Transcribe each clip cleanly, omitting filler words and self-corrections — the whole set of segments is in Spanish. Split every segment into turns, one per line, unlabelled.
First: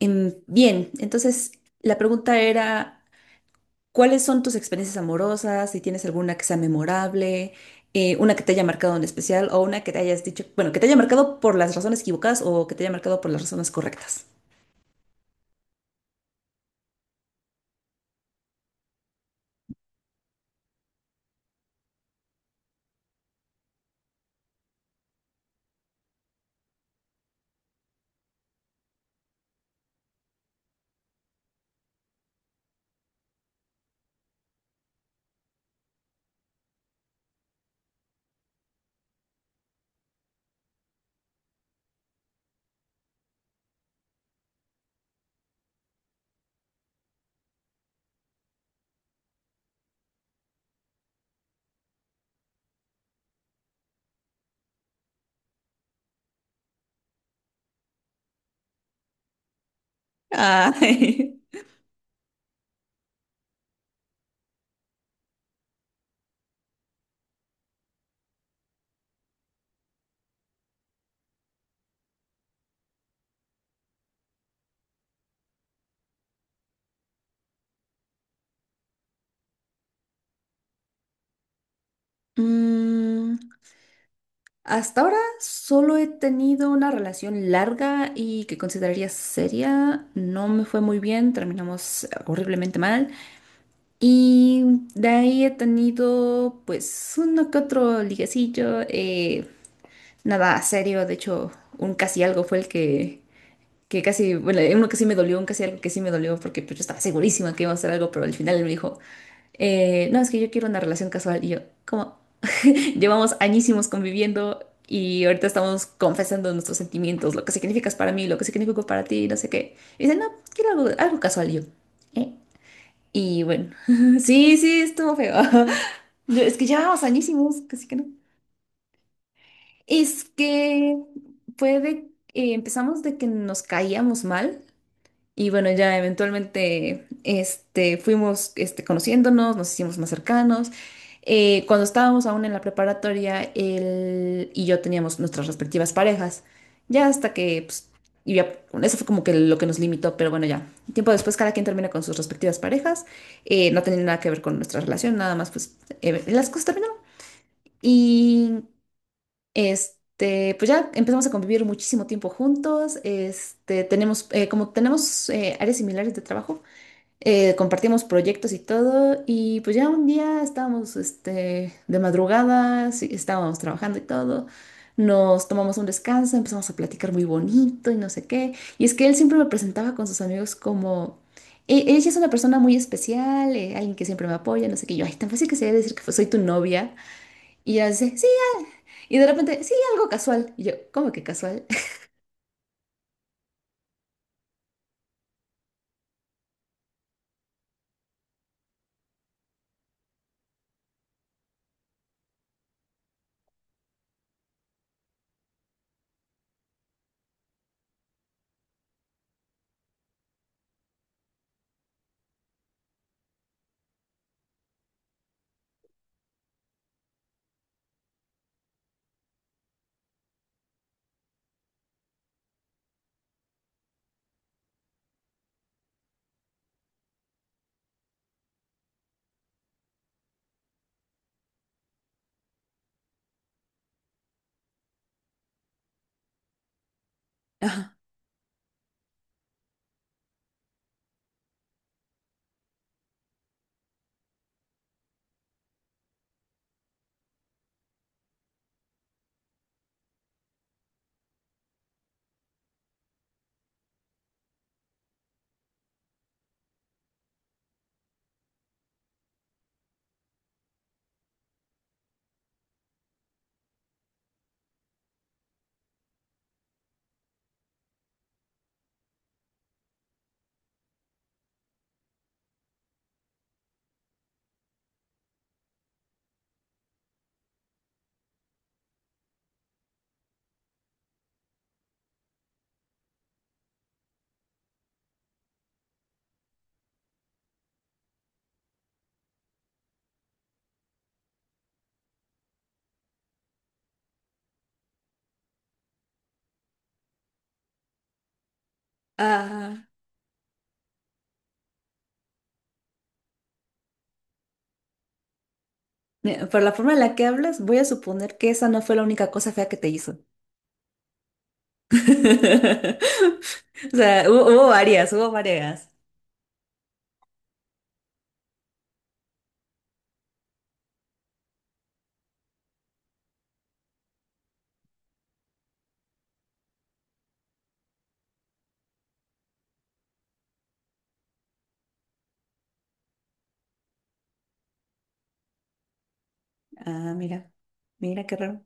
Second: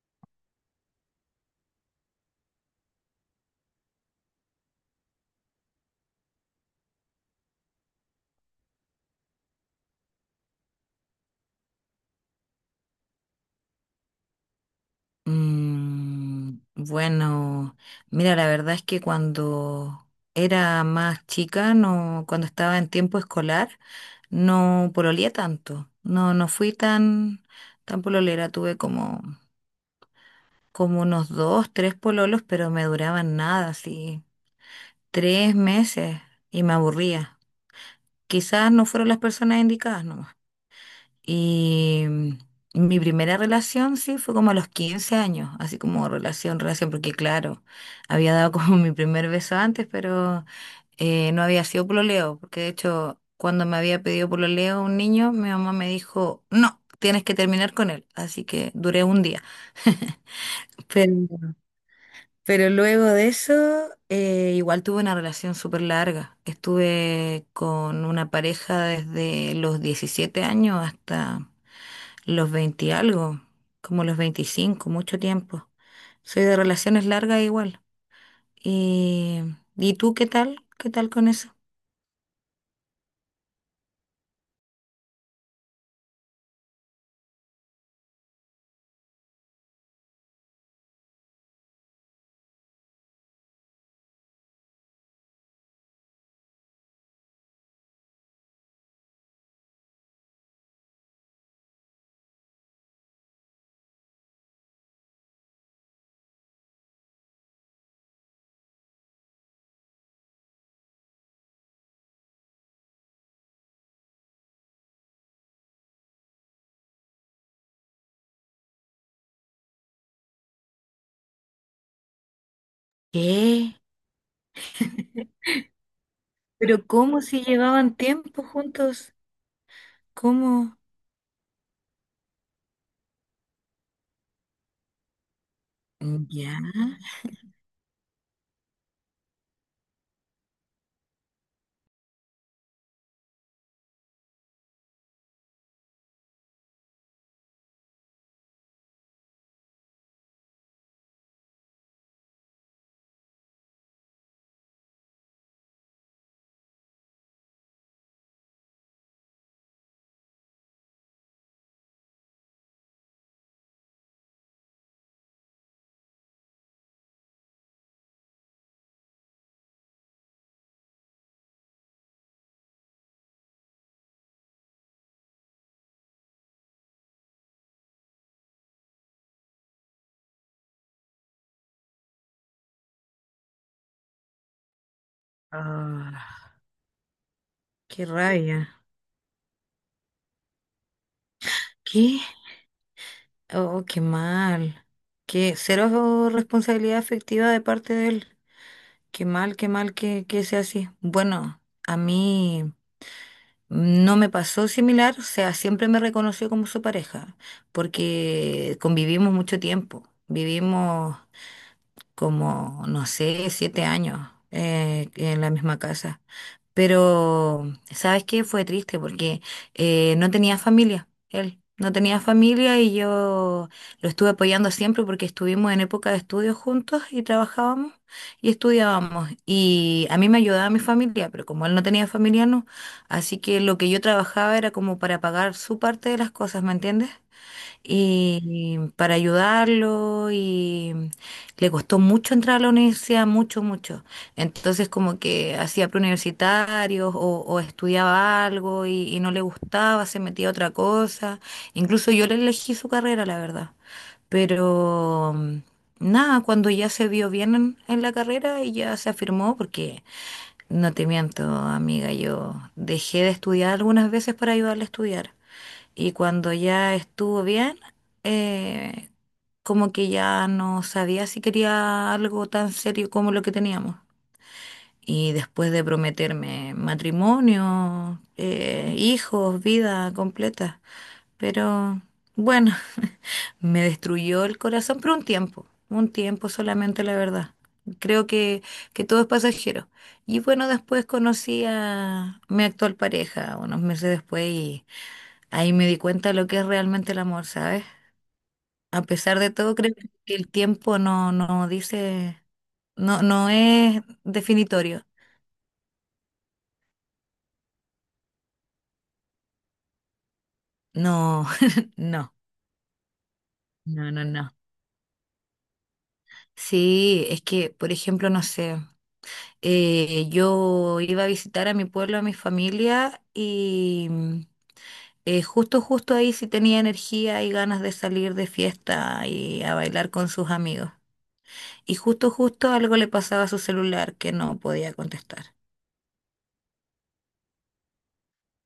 Bien, entonces la pregunta era, ¿cuáles son tus experiencias amorosas? Si tienes alguna que sea memorable, una que te haya marcado en especial o una que te hayas dicho, bueno, que te haya marcado por las razones equivocadas o que te haya marcado por las razones correctas.
Bueno, mira, la verdad es que cuando era más chica, no, cuando estaba en tiempo escolar, no pololeé tanto. No, no fui tan pololera. Tuve como unos dos, tres pololos, pero me duraban nada, así, 3 meses y me aburría. Quizás no fueron las personas indicadas, no. Y mi primera relación, sí, fue como a los 15 años, así como relación, relación, porque claro, había dado como mi primer beso antes, pero no había sido pololeo, porque de hecho, cuando me había pedido pololeo un niño, mi mamá me dijo, no, tienes que terminar con él, así que duré un día.
Ah,
Pero, pero luego de eso, igual tuve una relación súper larga. Estuve con una pareja desde los 17 años hasta los 20 y algo, como los 25, mucho tiempo. Soy de relaciones largas igual. ¿Y, ¿y tú qué tal? ¿Qué tal con eso?
mm, hasta ahora solo he tenido una relación larga y que consideraría seria. No me fue muy bien, terminamos horriblemente mal. Y de ahí he tenido pues uno que otro liguecillo, nada serio, de hecho un casi algo fue el que casi, bueno, uno que sí me dolió, un casi algo que sí me dolió porque pues, yo estaba segurísima que iba a hacer algo, pero al final él me dijo, no, es que yo quiero una relación casual y yo, ¿cómo? Llevamos añísimos conviviendo y ahorita estamos confesando nuestros sentimientos, lo que significas para mí, lo que significó para ti, no sé qué. Y dice, no, quiero algo, algo casual y yo, ¿eh? Y bueno,
¿Qué?
sí, sí, estuvo feo. No, es que
¿Pero
llevamos
cómo si
añísimos, casi
llevaban
que no.
tiempo juntos?
Es
¿Cómo?
que fue de, empezamos de que nos caíamos mal y bueno, ya
¿Ya?
eventualmente este, fuimos este, conociéndonos, nos hicimos más cercanos. Cuando estábamos aún en la preparatoria, él y yo teníamos nuestras respectivas parejas, ya hasta que, pues, y ya, bueno, eso fue como que lo que nos limitó, pero bueno, ya. Tiempo después cada quien termina con sus respectivas parejas, no tenía nada que ver con nuestra relación, nada más, pues, las cosas terminaron. Y este, pues ya empezamos a convivir muchísimo tiempo juntos. Este, tenemos, como tenemos áreas similares de trabajo, compartimos proyectos y todo. Y pues ya un día estábamos este, de madrugada, sí, estábamos trabajando y todo. Nos tomamos un descanso, empezamos a platicar muy bonito y no sé qué. Y es que él siempre me presentaba con sus amigos como. Ella sí es una persona muy especial, alguien que siempre me apoya, no sé qué. Y yo, ay, tan fácil que sería decir que soy tu
Ah,
novia. Y ella
qué
dice, sí,
rabia.
y de repente, sí, algo casual. Y yo, ¿cómo que casual?
¿Qué? Oh, qué mal. Qué cero responsabilidad afectiva de parte de él. Qué mal que sea así. Bueno, a mí. No me pasó similar, o sea, siempre me reconoció como su pareja, porque convivimos mucho tiempo, vivimos como, no sé, 7 años en la misma casa. Pero, ¿sabes qué? Fue triste porque no tenía familia, él no tenía familia y yo lo estuve apoyando siempre porque estuvimos en época de estudios juntos y trabajábamos y estudiábamos. Y a mí me ayudaba mi familia, pero como él no tenía familia, no. Así que lo que yo trabajaba era como para pagar su parte de las cosas, ¿me entiendes?
Ajá.
Y para ayudarlo, y le costó mucho entrar a la universidad, mucho, mucho. Entonces como que hacía preuniversitarios o estudiaba algo y no le gustaba, se metía a otra cosa. Incluso yo le elegí su carrera, la verdad. Pero nada, cuando ya se vio bien en la carrera y ya se afirmó, porque no te miento, amiga, yo dejé de estudiar algunas veces para ayudarle a estudiar. Y cuando ya estuvo bien, eh, como que ya no sabía si quería algo tan serio como lo que teníamos. Y después de prometerme matrimonio, hijos, vida completa. Pero bueno, me destruyó el corazón por un tiempo solamente, la verdad. Creo que todo es pasajero. Y bueno, después conocí a mi actual pareja unos meses después, y ahí me di cuenta de lo que es realmente el amor, ¿sabes? A pesar de todo,
Ah,
creo que el tiempo no dice, no es definitorio.
mira, por la forma en la que hablas, voy a suponer que esa no fue la única cosa fea que te hizo.
No, no,
O
no,
sea,
no, no.
hubo, varias, hubo varias.
Sí, es que, por ejemplo, no sé, yo iba a visitar a mi pueblo, a mi familia, y justo, justo ahí sí tenía energía y ganas de salir de fiesta y a bailar con sus amigos. Y justo, justo algo le pasaba a su celular que no podía contestar.
Ah, mira, mira qué raro.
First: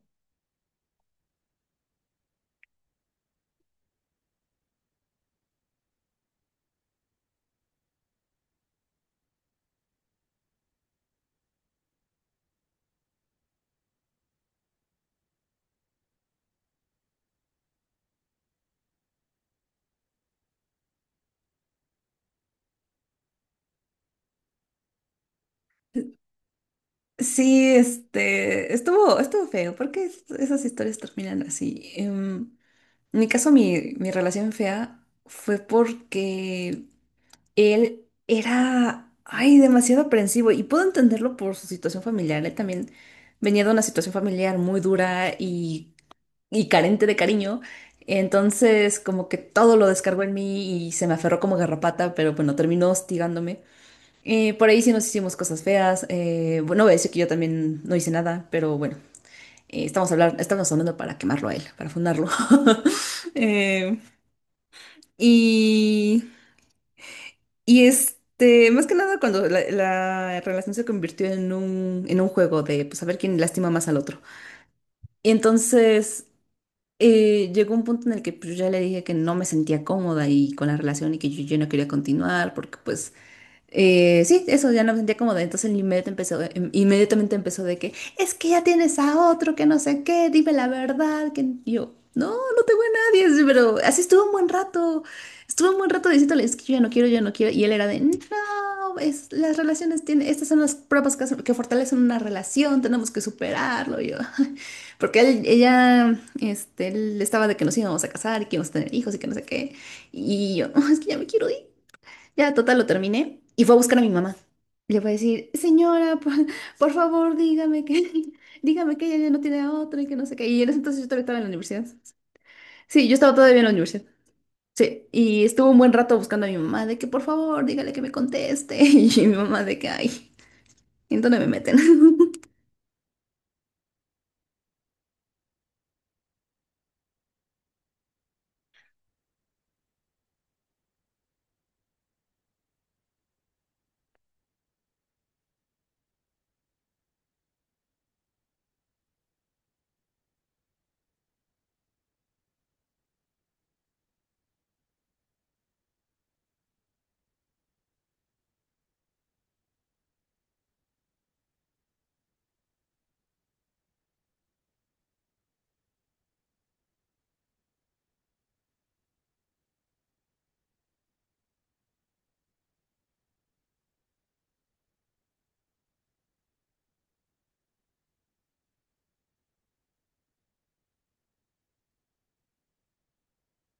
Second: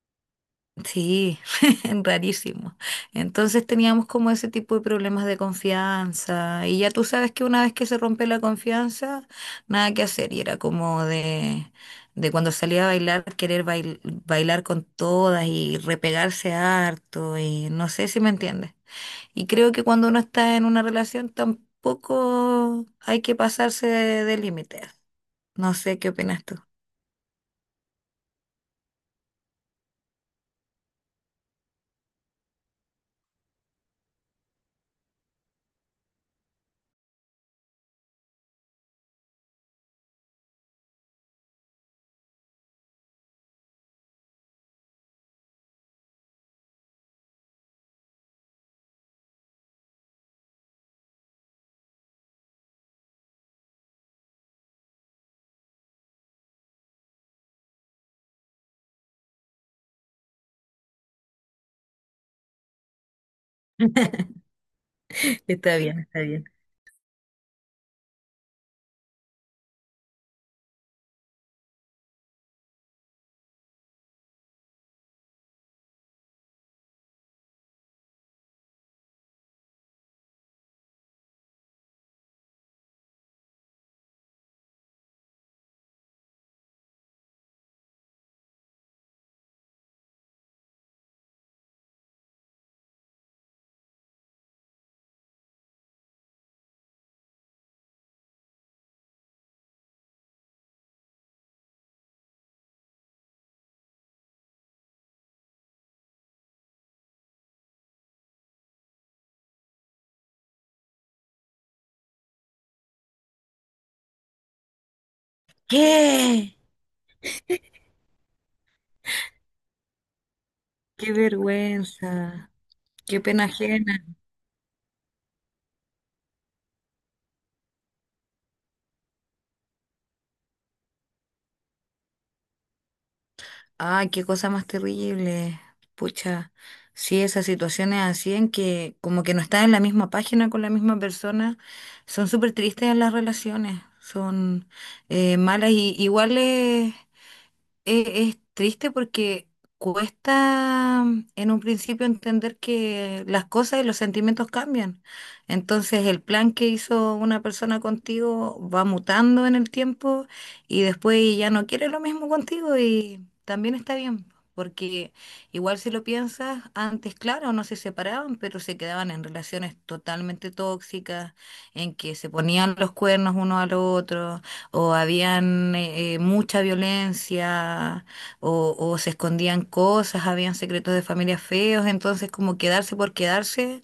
Sí, rarísimo. Entonces teníamos como ese tipo de problemas de confianza, y ya tú sabes que una vez que se rompe la confianza, nada que hacer, y era como de, cuando salía a bailar, querer bailar con todas y repegarse harto, y no sé si me entiendes. Y creo que cuando uno está en una relación tampoco hay que pasarse de límites. No sé qué opinas tú.
Sí, este, estuvo, estuvo feo. ¿Por qué esas historias terminan así? En mi caso, mi relación fea fue porque él era, ay, demasiado aprensivo y puedo entenderlo por su situación familiar. Él también venía de una situación familiar muy dura y carente de cariño. Entonces, como que todo lo descargó en mí y se me aferró como garrapata, pero bueno, terminó hostigándome. Por ahí sí nos hicimos cosas feas. Bueno, voy a decir que yo también no hice nada, pero bueno, estamos hablando para quemarlo a él, para fundarlo. Eh,
Está bien, está
y
bien.
Y este, más que nada cuando la relación se convirtió en un juego de pues a ver quién lastima más al otro. Y entonces llegó un punto en el que pues, yo ya le dije que no me sentía cómoda y con la relación y que yo no quería continuar porque pues sí, eso ya no me sentía cómoda. Entonces inmediatamente empezó, inmediatamente empezó de que es que ya tienes a otro, que no sé qué, dime la verdad. Que... y yo, no, no tengo a nadie. Sí, pero así estuvo un buen rato. Estuvo un buen rato diciéndole, es que yo ya no quiero, yo ya no quiero. Y él era de, no, es, las relaciones tienen, estas son las pruebas que fortalecen una relación, tenemos que superarlo. Y yo, porque él estaba de que nos íbamos a casar y que íbamos a tener hijos y que no sé qué. Y yo, "Oh, es que ya me quiero ir. Ya, total, lo terminé y fue a buscar a mi mamá. Le fue a decir, señora,
¿Qué?
por favor, dígame que, dígame que ella ya no tiene a otro y que no sé qué. Y en ese entonces
¡Qué
yo todavía estaba en la universidad.
vergüenza!
Sí, yo
Qué
estaba
pena
todavía en la
ajena.
universidad. Sí, y estuve un buen rato buscando a mi mamá de que por favor, dígale que me conteste. Y mi mamá de que, ay, ¿en dónde me meten?
Ah, qué cosa más terrible. Pucha, sí, esas situaciones así en que como que no estás en la misma página con la misma persona, son súper tristes. En las relaciones son malas y iguales. Es triste porque cuesta en un principio entender que las cosas y los sentimientos cambian. Entonces el plan que hizo una persona contigo va mutando en el tiempo, y después ya no quiere lo mismo contigo, y también está bien. Porque igual si lo piensas, antes, claro, no se separaban, pero se quedaban en relaciones totalmente tóxicas, en que se ponían los cuernos uno al otro, o habían mucha violencia, o se escondían cosas, habían secretos de familia feos. Entonces como quedarse por quedarse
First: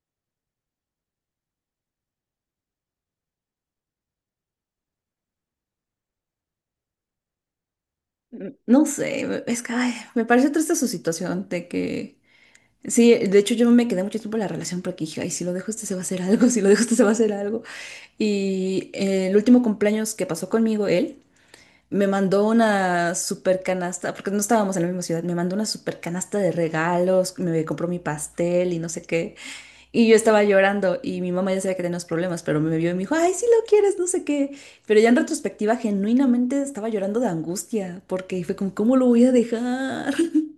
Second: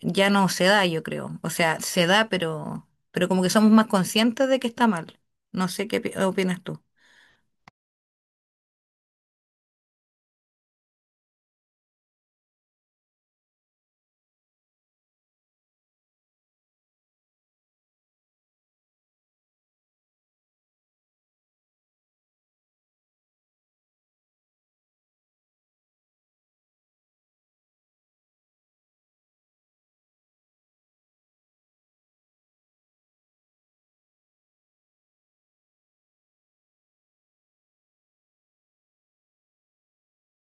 ya no se da, yo creo. O sea, se da, pero como que somos más conscientes de que está mal. No sé qué opinas tú.
No sé, es que ay, me pareció triste su situación de que sí, de hecho yo me quedé mucho tiempo en la relación porque dije, ay, si lo dejo este se va a hacer algo, si lo dejo este se va a hacer algo. Y el último cumpleaños que pasó conmigo, él me mandó una super canasta, porque no estábamos en la misma ciudad, me mandó una super canasta de regalos, me compró mi pastel y no sé qué. Y yo estaba llorando y mi mamá ya sabía que tenía unos problemas, pero me vio y me dijo, ay, si lo quieres, no sé qué. Pero ya en retrospectiva, genuinamente estaba llorando de angustia porque fue como, ¿cómo lo voy a dejar?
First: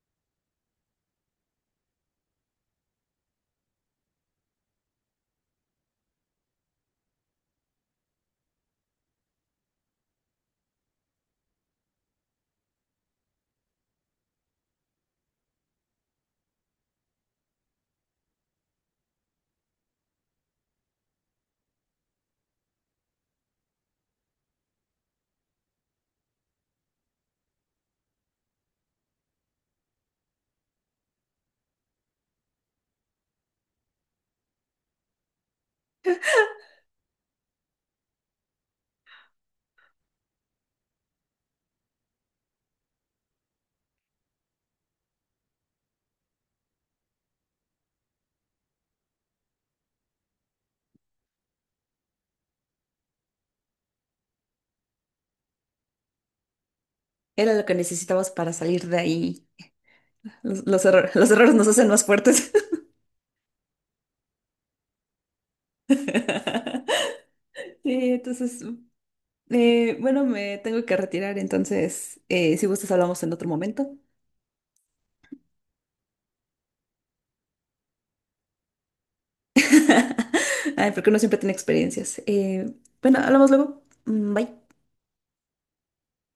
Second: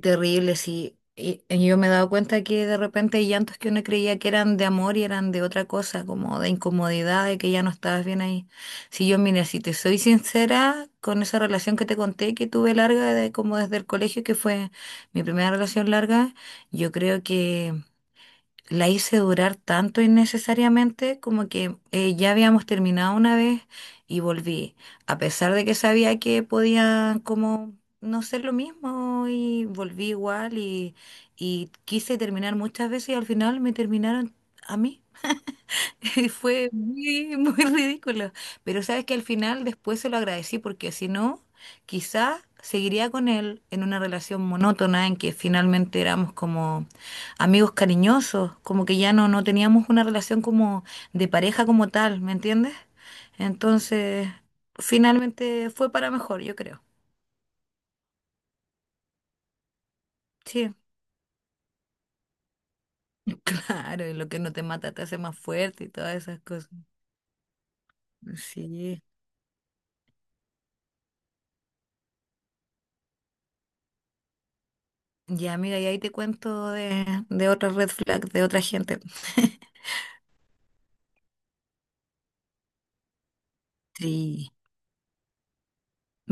Terrible, sí. Y yo me he dado cuenta que de repente hay llantos que uno creía que eran de amor y eran de otra cosa, como de incomodidad, de que ya no estabas bien ahí. Si yo, mira, si te soy sincera con esa relación que te conté, que tuve larga, de, como desde el colegio, que fue mi primera relación larga, yo creo que la hice durar tanto innecesariamente, como que ya habíamos terminado una vez y volví, a pesar de que sabía que podía como no ser lo mismo, y volví igual, y quise terminar muchas veces y al final me terminaron a mí. Fue muy, muy ridículo. Pero sabes que al final después se lo agradecí, porque si no, quizá seguiría con él en una relación monótona en que finalmente éramos como amigos cariñosos, como que ya no teníamos una relación como de pareja como tal, ¿me entiendes? Entonces, finalmente fue para mejor, yo creo.
Era lo que necesitabas para salir de ahí. Los,
Sí,
los erro- los errores nos hacen más fuertes.
claro, y lo que no te mata te hace más fuerte y todas esas cosas.
Sí, entonces,
Sí.
bueno, me tengo que retirar, entonces, si gustas, hablamos en otro momento.
Ya, amiga, y ahí te cuento de, otra red flag de otra gente.
Ay, porque uno siempre tiene experiencias. Bueno, hablamos luego. Mm,
Sí.
bye.